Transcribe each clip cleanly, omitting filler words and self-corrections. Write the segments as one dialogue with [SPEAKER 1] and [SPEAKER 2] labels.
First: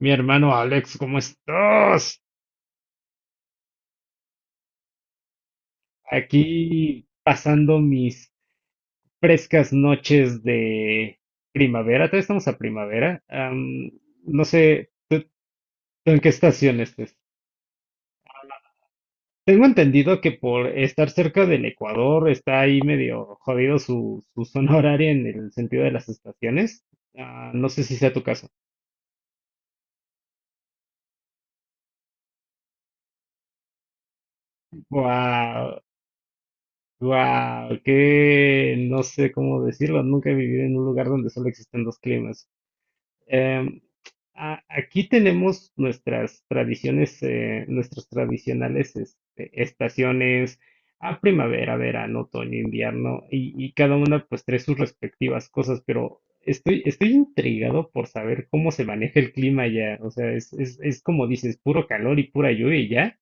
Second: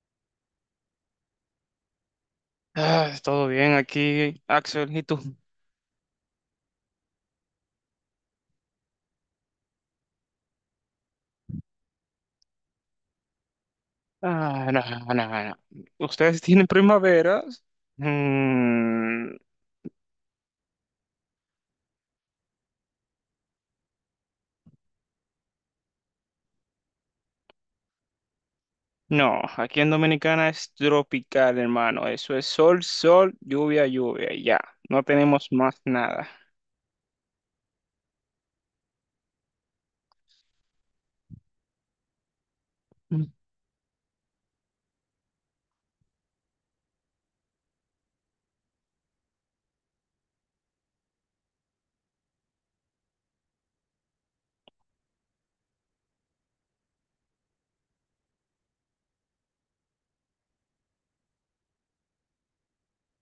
[SPEAKER 1] Mi hermano Alex, ¿cómo estás?
[SPEAKER 2] Ah, todo bien aquí, Axel, ¿y tú?
[SPEAKER 1] Aquí pasando mis frescas noches de primavera. Todavía estamos a primavera. No
[SPEAKER 2] Ah, no,
[SPEAKER 1] sé,
[SPEAKER 2] no, no.
[SPEAKER 1] ¿tú en qué
[SPEAKER 2] ¿Ustedes tienen
[SPEAKER 1] estación estés?
[SPEAKER 2] primaveras? Mm,
[SPEAKER 1] Tengo entendido que por estar cerca del Ecuador está ahí medio jodido su zona horaria en el sentido de las estaciones. Ah, no sé si sea tu caso.
[SPEAKER 2] no, aquí en Dominicana es tropical, hermano. Eso es sol, sol, lluvia, lluvia, y ya. No tenemos
[SPEAKER 1] Wow,
[SPEAKER 2] más nada.
[SPEAKER 1] wow, que no sé cómo decirlo. Nunca he vivido en un lugar donde solo existen dos climas. Em, Aquí tenemos nuestras tradiciones, nuestras tradicionales este, estaciones a primavera, verano, otoño, invierno, y, cada una pues trae sus respectivas cosas, pero estoy intrigado por saber cómo se maneja el clima allá. O sea, es como dices, puro calor y pura lluvia y ya.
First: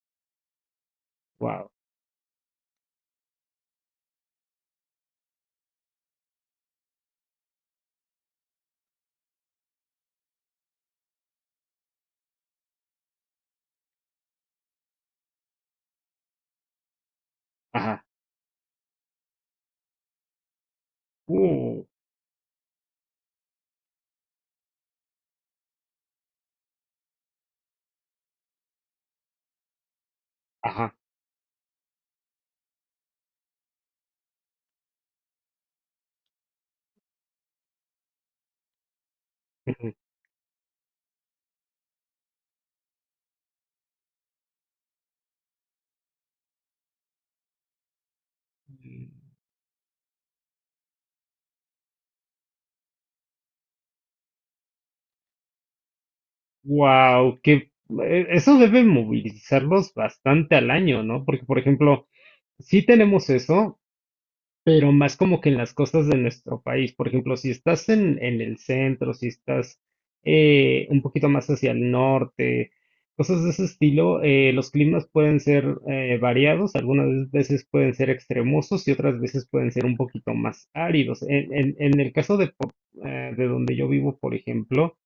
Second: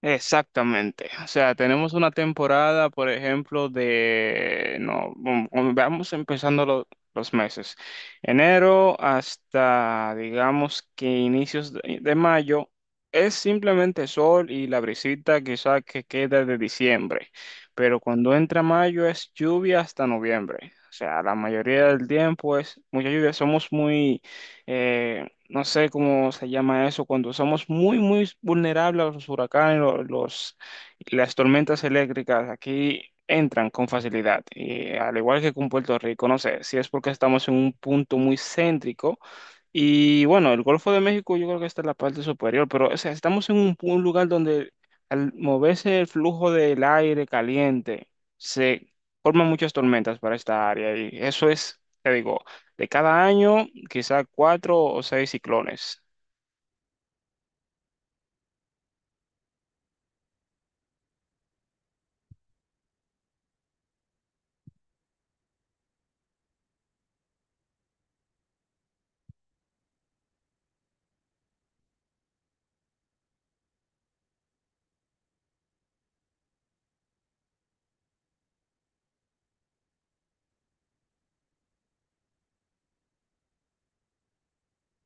[SPEAKER 2] Exactamente. O sea,
[SPEAKER 1] Wow.
[SPEAKER 2] tenemos una temporada, por ejemplo, de, no, vamos empezando los meses. Enero hasta, digamos que inicios de mayo, es simplemente sol y la brisita quizá que queda de diciembre. Pero
[SPEAKER 1] Ajá.
[SPEAKER 2] cuando entra mayo es lluvia hasta noviembre. O sea, la
[SPEAKER 1] Uh,
[SPEAKER 2] mayoría del tiempo es mucha lluvia. Somos muy, eh, no sé cómo se llama eso, cuando somos muy, muy vulnerables a los huracanes,
[SPEAKER 1] ajá.
[SPEAKER 2] las tormentas eléctricas, aquí entran con facilidad, y al igual que con Puerto Rico, no sé si es porque estamos en un punto muy céntrico. Y bueno, el Golfo de México yo creo que está en la parte superior, pero o sea, estamos en un lugar donde al moverse el flujo del aire caliente se forman muchas tormentas para esta área y eso es, te digo, de cada año, quizá cuatro o seis ciclones.
[SPEAKER 1] Wow, que eso debe movilizarlos bastante al año, ¿no? Porque, por ejemplo, sí tenemos eso, pero más como que en las costas de nuestro país. Por ejemplo, si estás en el centro, si estás un poquito más hacia el norte, cosas de ese estilo, los climas pueden ser variados, algunas veces pueden ser extremosos y otras veces pueden ser un poquito más áridos. En el caso de donde yo vivo, por ejemplo,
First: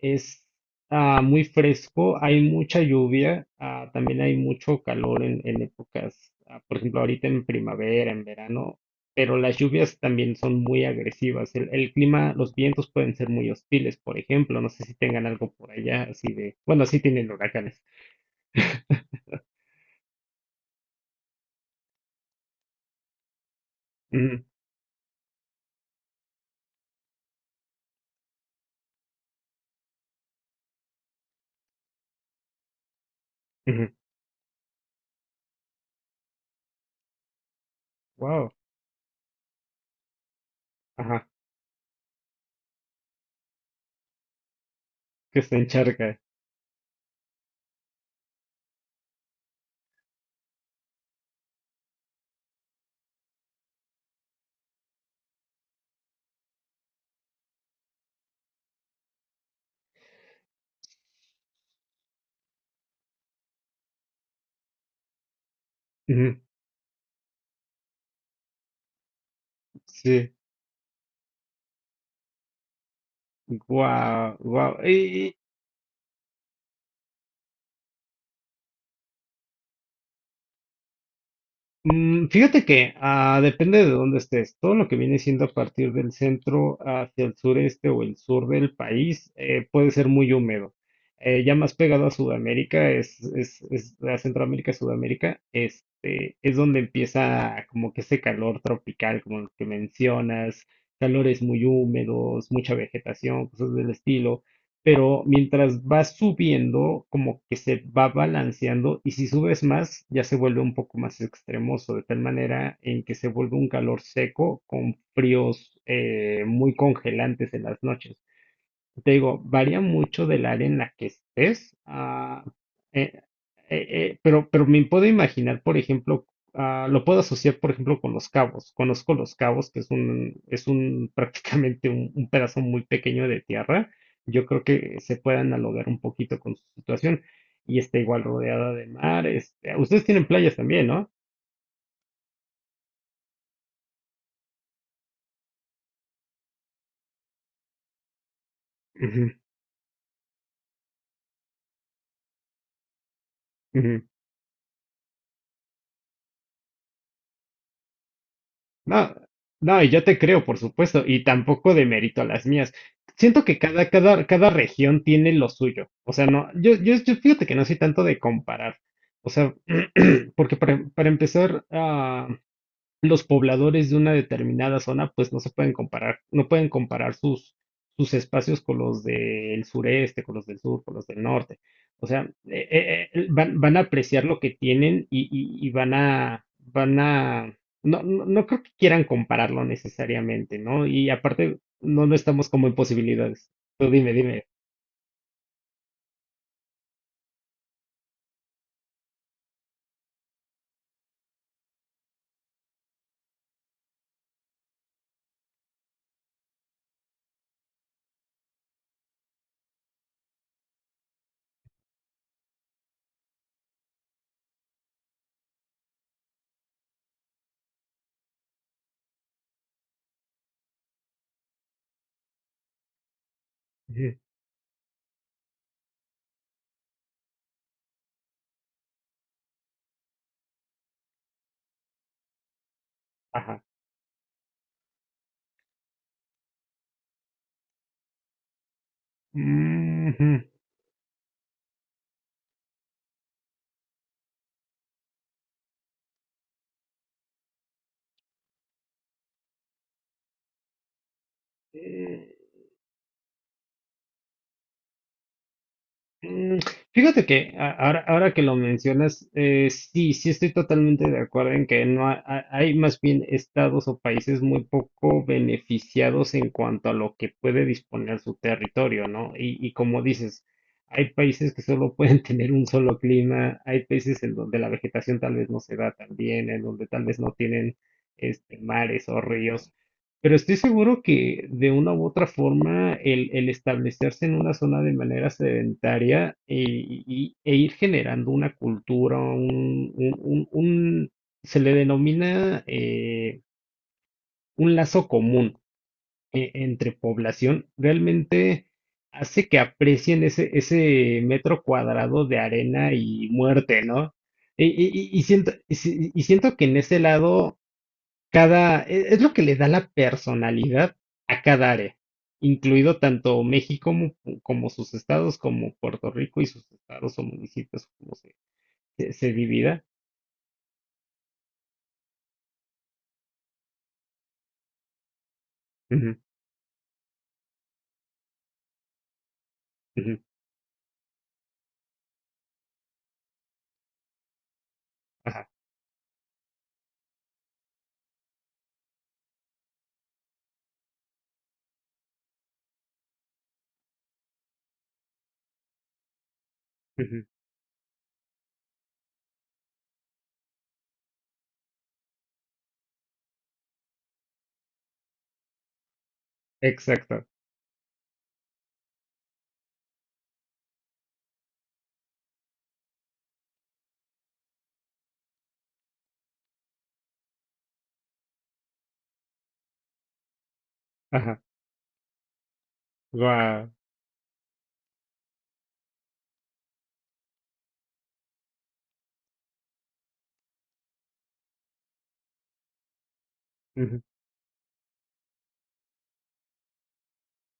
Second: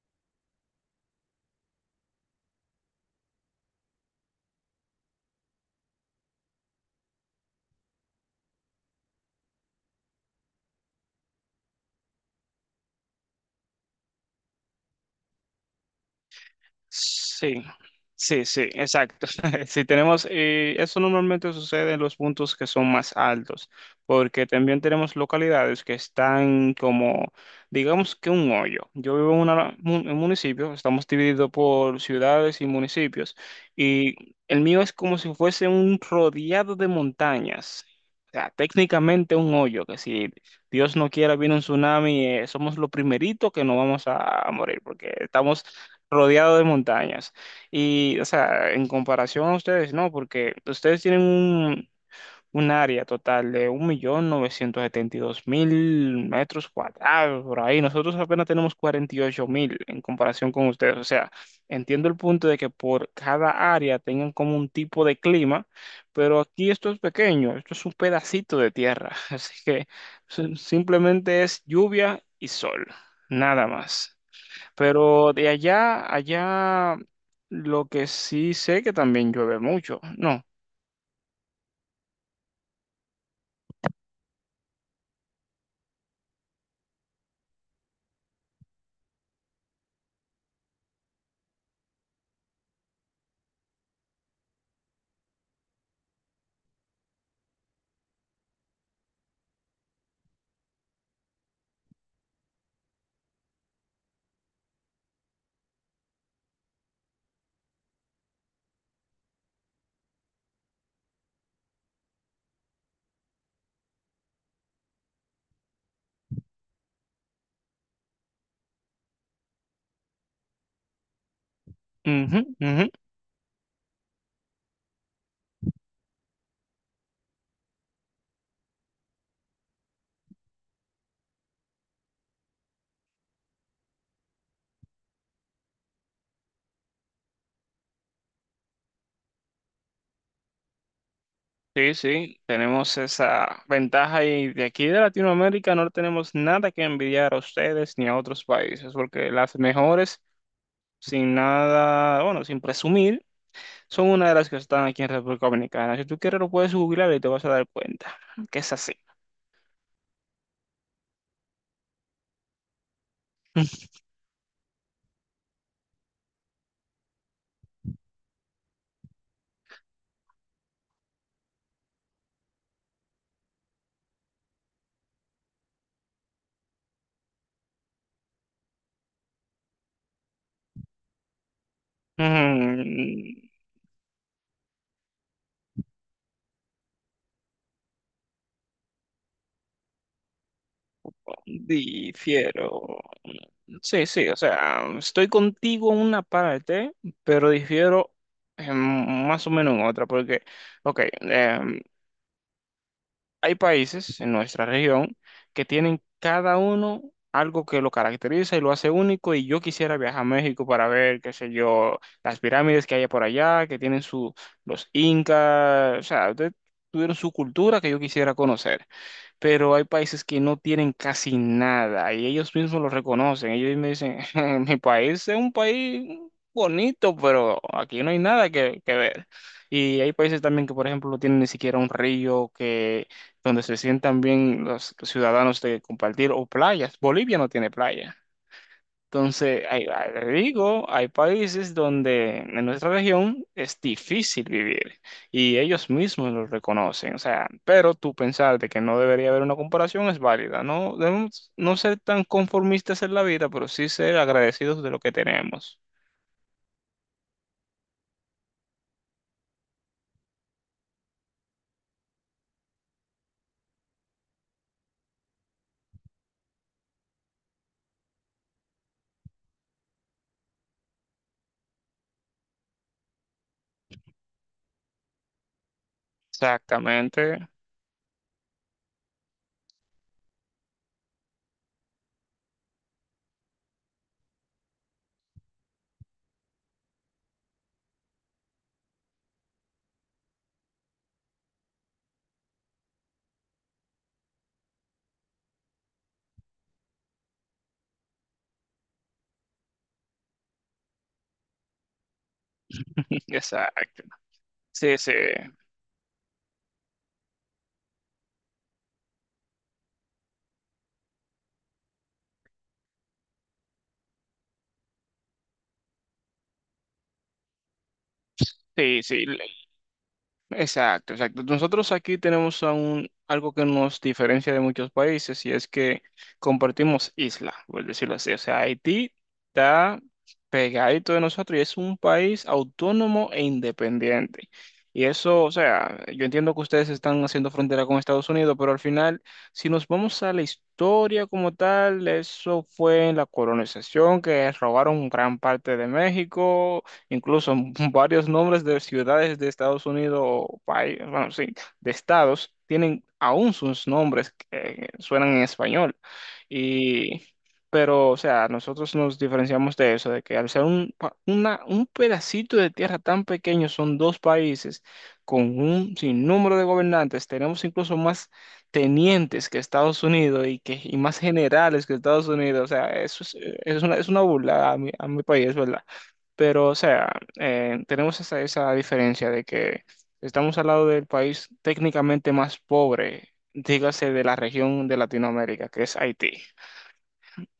[SPEAKER 1] es muy fresco, hay mucha lluvia, también hay mucho calor en épocas, por ejemplo, ahorita en primavera, en verano, pero las lluvias también son muy agresivas. El clima, los vientos pueden ser muy hostiles, por ejemplo, no sé si tengan algo por allá así de, bueno, sí tienen
[SPEAKER 2] Sí,
[SPEAKER 1] huracanes.
[SPEAKER 2] sí, sí, exacto. Si tenemos, eso normalmente sucede en los puntos que son más altos,
[SPEAKER 1] Ujú,
[SPEAKER 2] porque también tenemos localidades que están como, digamos que un hoyo. Yo vivo en un municipio, estamos divididos por ciudades y municipios,
[SPEAKER 1] ujú.
[SPEAKER 2] y el mío es como si fuese un rodeado de montañas. O sea,
[SPEAKER 1] Wow,
[SPEAKER 2] técnicamente un hoyo, que si Dios no
[SPEAKER 1] ajá,
[SPEAKER 2] quiera viene un tsunami, somos lo primerito que no vamos a morir, porque
[SPEAKER 1] que se
[SPEAKER 2] estamos
[SPEAKER 1] encharca.
[SPEAKER 2] rodeado de montañas. Y, o sea, en comparación a ustedes, no, porque ustedes tienen un área total de 1,972,000 metros cuadrados por ahí. Nosotros apenas tenemos 48,000 en comparación con ustedes. O sea, entiendo el punto de que por cada área tengan como un tipo de clima,
[SPEAKER 1] Ujú,
[SPEAKER 2] pero aquí esto es pequeño, esto es un pedacito de tierra. Así que
[SPEAKER 1] sí,
[SPEAKER 2] simplemente es lluvia y sol, nada más.
[SPEAKER 1] wow, wow.
[SPEAKER 2] Pero de allá, allá, lo que sí sé que también llueve mucho, ¿no?
[SPEAKER 1] Mm, fíjate que depende de dónde estés. Todo lo que viene siendo a partir del centro hacia el sureste o el sur del país puede ser muy húmedo. Ya más pegado a Sudamérica, es a Centroamérica, Sudamérica, este, es donde empieza como que ese calor tropical, como el que mencionas, calores muy húmedos, mucha vegetación, cosas del estilo. Pero mientras vas subiendo, como que se va balanceando y si subes más, ya se vuelve un poco más extremoso, de tal manera en que se vuelve un calor seco con fríos muy congelantes en las noches. Te digo, varía mucho del área en la que estés,
[SPEAKER 2] Ujú, ujú.
[SPEAKER 1] eh, eh, pero me puedo imaginar, por ejemplo, lo puedo asociar, por ejemplo, con Los Cabos. Conozco Los Cabos, que es un prácticamente un pedazo muy pequeño de tierra. Yo creo que se puede analogar un poquito con su situación. Y está igual rodeada de mar. Este, ustedes tienen playas también, ¿no?
[SPEAKER 2] Sí, sí, tenemos esa ventaja y de aquí de Latinoamérica no tenemos nada que envidiar a ustedes ni a otros países,
[SPEAKER 1] Ujú,
[SPEAKER 2] porque las mejores, sin nada, bueno, sin presumir,
[SPEAKER 1] ujú.
[SPEAKER 2] son una de las que están aquí en República Dominicana. Si tú quieres lo puedes googlear y te vas a dar cuenta que es así.
[SPEAKER 1] No, no, y yo te creo, por supuesto, y tampoco de mérito a las mías. Siento que cada región tiene lo suyo. O sea, no, yo fíjate que no soy tanto de comparar. O sea, porque para empezar, los pobladores de una determinada zona, pues no se pueden comparar, no pueden comparar sus espacios con los del sureste, con los del sur, con los del norte. O sea, van a apreciar lo que tienen y van van a, no, no, no creo que quieran compararlo necesariamente, ¿no? Y aparte, no, no estamos como en
[SPEAKER 2] Difiero.
[SPEAKER 1] posibilidades. Tú
[SPEAKER 2] Sí,
[SPEAKER 1] dime,
[SPEAKER 2] sí, o
[SPEAKER 1] dime.
[SPEAKER 2] sea, estoy contigo en una parte, pero difiero en más o menos en otra, porque, ok, hay países en nuestra región que tienen cada uno algo que lo caracteriza y lo hace único, y yo quisiera viajar a México para ver, qué sé yo, las pirámides que hay por allá, que tienen su, los incas, o sea, tuvieron su cultura que yo quisiera conocer, pero hay países que no tienen casi nada y ellos mismos lo reconocen. Ellos me
[SPEAKER 1] Ujú.
[SPEAKER 2] dicen, mi país es un país bonito, pero aquí no hay nada que ver. Y hay países también que, por ejemplo, no tienen ni siquiera un río que,
[SPEAKER 1] Ajá.
[SPEAKER 2] donde se sientan bien los ciudadanos de compartir o playas. Bolivia no tiene playa. Entonces,
[SPEAKER 1] Mm.
[SPEAKER 2] le
[SPEAKER 1] Ujú.
[SPEAKER 2] digo, hay países donde en nuestra región es difícil vivir y ellos mismos lo reconocen. O sea, pero tú pensar de que no debería haber una comparación es válida. No debemos no ser tan
[SPEAKER 1] Eh,
[SPEAKER 2] conformistas en la vida, pero sí ser agradecidos de lo que tenemos.
[SPEAKER 1] Mm, fíjate que ahora que lo mencionas, sí, sí estoy totalmente de acuerdo en que no hay más bien estados o países muy poco beneficiados en cuanto a lo que puede disponer su territorio, ¿no? Como dices, hay países que solo pueden tener un solo clima, hay países en donde la vegetación tal vez no se da tan bien, en donde tal vez no
[SPEAKER 2] Exactamente.
[SPEAKER 1] tienen este, mares o ríos. Pero estoy seguro que de una u otra forma el establecerse en una zona de manera sedentaria e ir generando una cultura, se le denomina un lazo común entre población, realmente hace que aprecien ese metro cuadrado de arena y muerte,
[SPEAKER 2] Exacto.
[SPEAKER 1] ¿no?
[SPEAKER 2] Sí, sí,
[SPEAKER 1] Y siento, y y siento que en ese lado cada e es lo que le da la personalidad a cada área, incluido tanto México como como sus estados, como Puerto Rico y sus estados o municipios, como
[SPEAKER 2] sí, sí.
[SPEAKER 1] se divida.
[SPEAKER 2] Exacto, exacto. Nosotros aquí tenemos aún algo que nos diferencia de muchos países y es que
[SPEAKER 1] Ujú,
[SPEAKER 2] compartimos isla, por decirlo así. O sea, Haití está
[SPEAKER 1] ujú,
[SPEAKER 2] pegadito de nosotros y es un país autónomo e independiente. Y eso,
[SPEAKER 1] ajá,
[SPEAKER 2] o sea, yo entiendo que ustedes están haciendo frontera con Estados Unidos, pero al final, si nos vamos a la historia como tal, eso fue en la colonización que robaron gran parte de México,
[SPEAKER 1] ujú,
[SPEAKER 2] incluso varios nombres de ciudades de Estados Unidos o país, bueno, sí, de estados, tienen aún sus nombres que suenan en español.
[SPEAKER 1] exacto,
[SPEAKER 2] Y, pero, o sea, nosotros nos diferenciamos de eso, de que al ser un pedacito de tierra tan pequeño, son dos países con un sinnúmero de gobernantes, tenemos incluso más tenientes que Estados Unidos y más
[SPEAKER 1] ajá,
[SPEAKER 2] generales que Estados Unidos, o sea, eso
[SPEAKER 1] guau.
[SPEAKER 2] es una burla a mi país, ¿verdad? Pero, o sea, tenemos esa, esa diferencia de que estamos al lado del país técnicamente más pobre, dígase de la región de Latinoamérica, que es Haití.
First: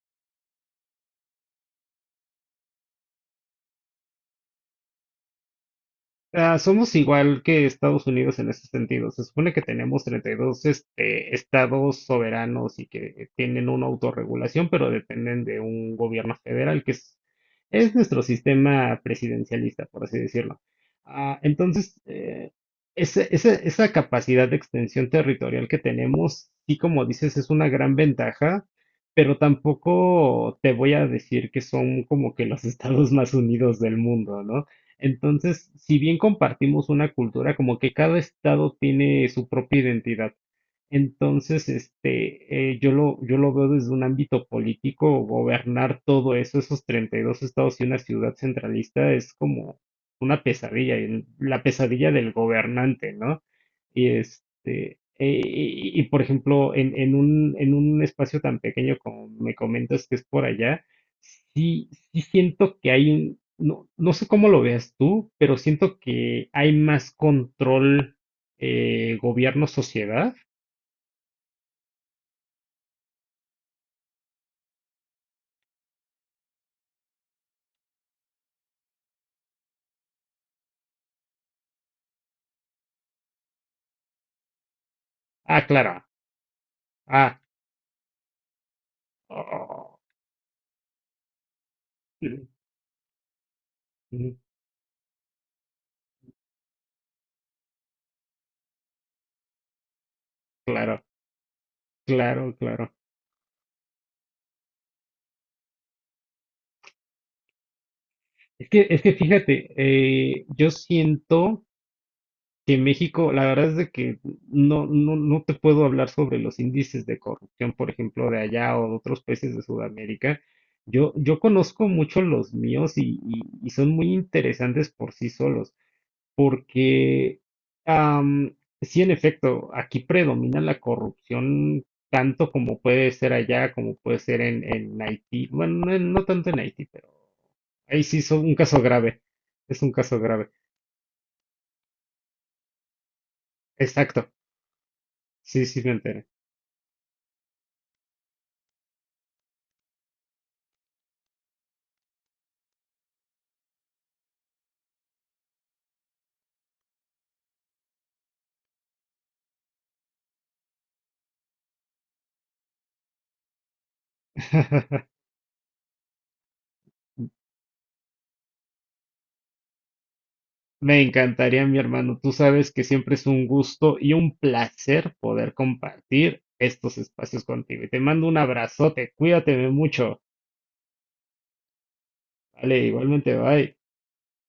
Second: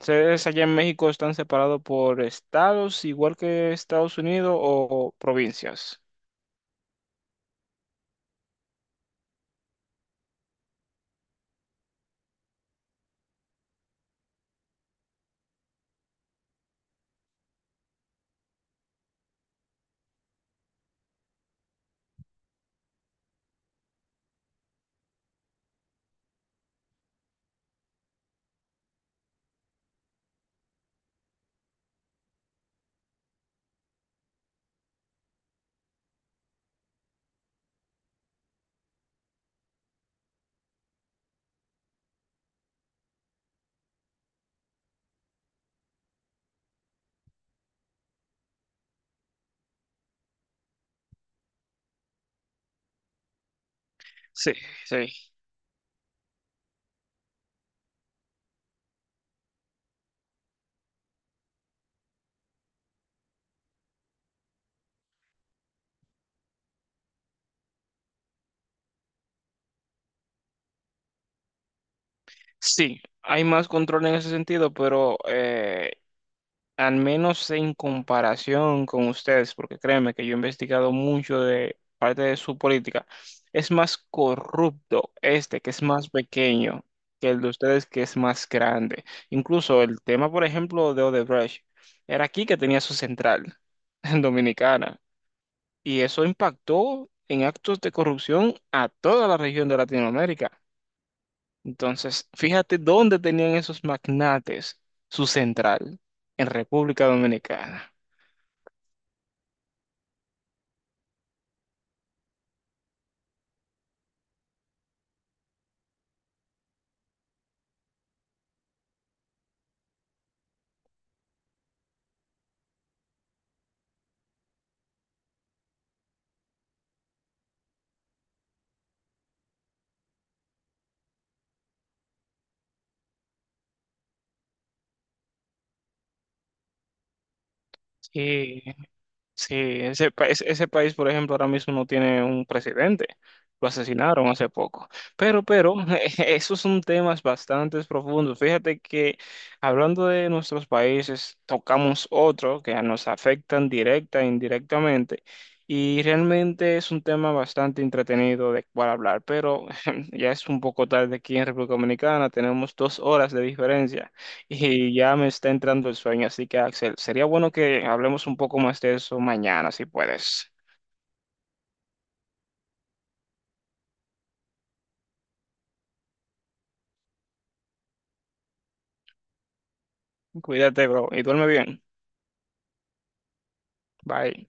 [SPEAKER 2] ¿Ustedes allá en México están separados por estados, igual que Estados Unidos, o provincias?
[SPEAKER 1] Ah, somos igual que Estados Unidos en ese sentido. Se supone que tenemos 32 este, estados soberanos y que tienen una autorregulación, pero dependen de un gobierno federal, que es nuestro sistema presidencialista, por así decirlo. Ah, entonces, esa capacidad de extensión territorial que tenemos, sí, como dices, es una gran ventaja, pero tampoco te voy a decir que son como que los estados más unidos del mundo, ¿no? Entonces, si bien compartimos una cultura, como que cada estado tiene su propia identidad. Entonces, este, yo lo veo desde un ámbito político, gobernar todo eso, esos 32 estados y una ciudad centralista es como una pesadilla, la pesadilla del gobernante, ¿no? Y
[SPEAKER 2] Sí,
[SPEAKER 1] este,
[SPEAKER 2] sí.
[SPEAKER 1] y, por ejemplo, en un espacio tan pequeño como me comentas que es por allá, sí, sí siento que hay un, no, no sé cómo lo veas tú, pero siento que hay más control, gobierno-sociedad.
[SPEAKER 2] Sí, hay más control en ese sentido, pero al menos en comparación con ustedes, porque créeme que yo he investigado mucho de parte de su política, es más corrupto este,
[SPEAKER 1] Ah,
[SPEAKER 2] que es
[SPEAKER 1] claro.
[SPEAKER 2] más pequeño, que
[SPEAKER 1] Ah,
[SPEAKER 2] el de ustedes, que es más grande. Incluso
[SPEAKER 1] oh,
[SPEAKER 2] el tema, por ejemplo, de Odebrecht, era aquí
[SPEAKER 1] mm,
[SPEAKER 2] que tenía su central, en
[SPEAKER 1] mm,
[SPEAKER 2] Dominicana, y eso impactó en actos de corrupción a toda la región de Latinoamérica.
[SPEAKER 1] claro,
[SPEAKER 2] Entonces,
[SPEAKER 1] claro,
[SPEAKER 2] fíjate
[SPEAKER 1] claro.
[SPEAKER 2] dónde tenían esos magnates su central, en República Dominicana.
[SPEAKER 1] Es que fíjate, yo siento que México, la verdad es de que no, no, no te puedo hablar sobre los índices de corrupción, por ejemplo, de allá o de otros países de Sudamérica. Yo conozco mucho los míos y son muy interesantes por sí solos. Porque, am, sí, en efecto, aquí predomina la corrupción tanto como puede ser allá, como puede ser en Haití. Bueno, no, no tanto en Haití, pero ahí sí es un
[SPEAKER 2] Y
[SPEAKER 1] caso grave.
[SPEAKER 2] sí,
[SPEAKER 1] Es un
[SPEAKER 2] ese,
[SPEAKER 1] caso
[SPEAKER 2] pa-
[SPEAKER 1] grave.
[SPEAKER 2] ese ese país, por ejemplo, ahora mismo no tiene un presidente. Lo asesinaron
[SPEAKER 1] Exacto.
[SPEAKER 2] hace poco. Pero,
[SPEAKER 1] Sí,
[SPEAKER 2] pero,
[SPEAKER 1] sí, me enteré.
[SPEAKER 2] esos son temas bastante profundos. Fíjate que hablando de nuestros países, tocamos otro que nos afectan directa e indirectamente. Y realmente es un tema bastante entretenido de cual hablar. Pero ya es un poco tarde aquí en República Dominicana. Tenemos 2 horas de diferencia. Y ya me está entrando el sueño, así que Axel, sería bueno que hablemos un poco más de eso mañana, si puedes.
[SPEAKER 1] Me encantaría, mi hermano. Tú sabes que siempre es un gusto y un placer poder compartir estos espacios contigo. Y te mando un abrazote. Cuídate mucho.
[SPEAKER 2] Cuídate, bro, y duerme bien.
[SPEAKER 1] Vale, igualmente, bye.
[SPEAKER 2] Bye.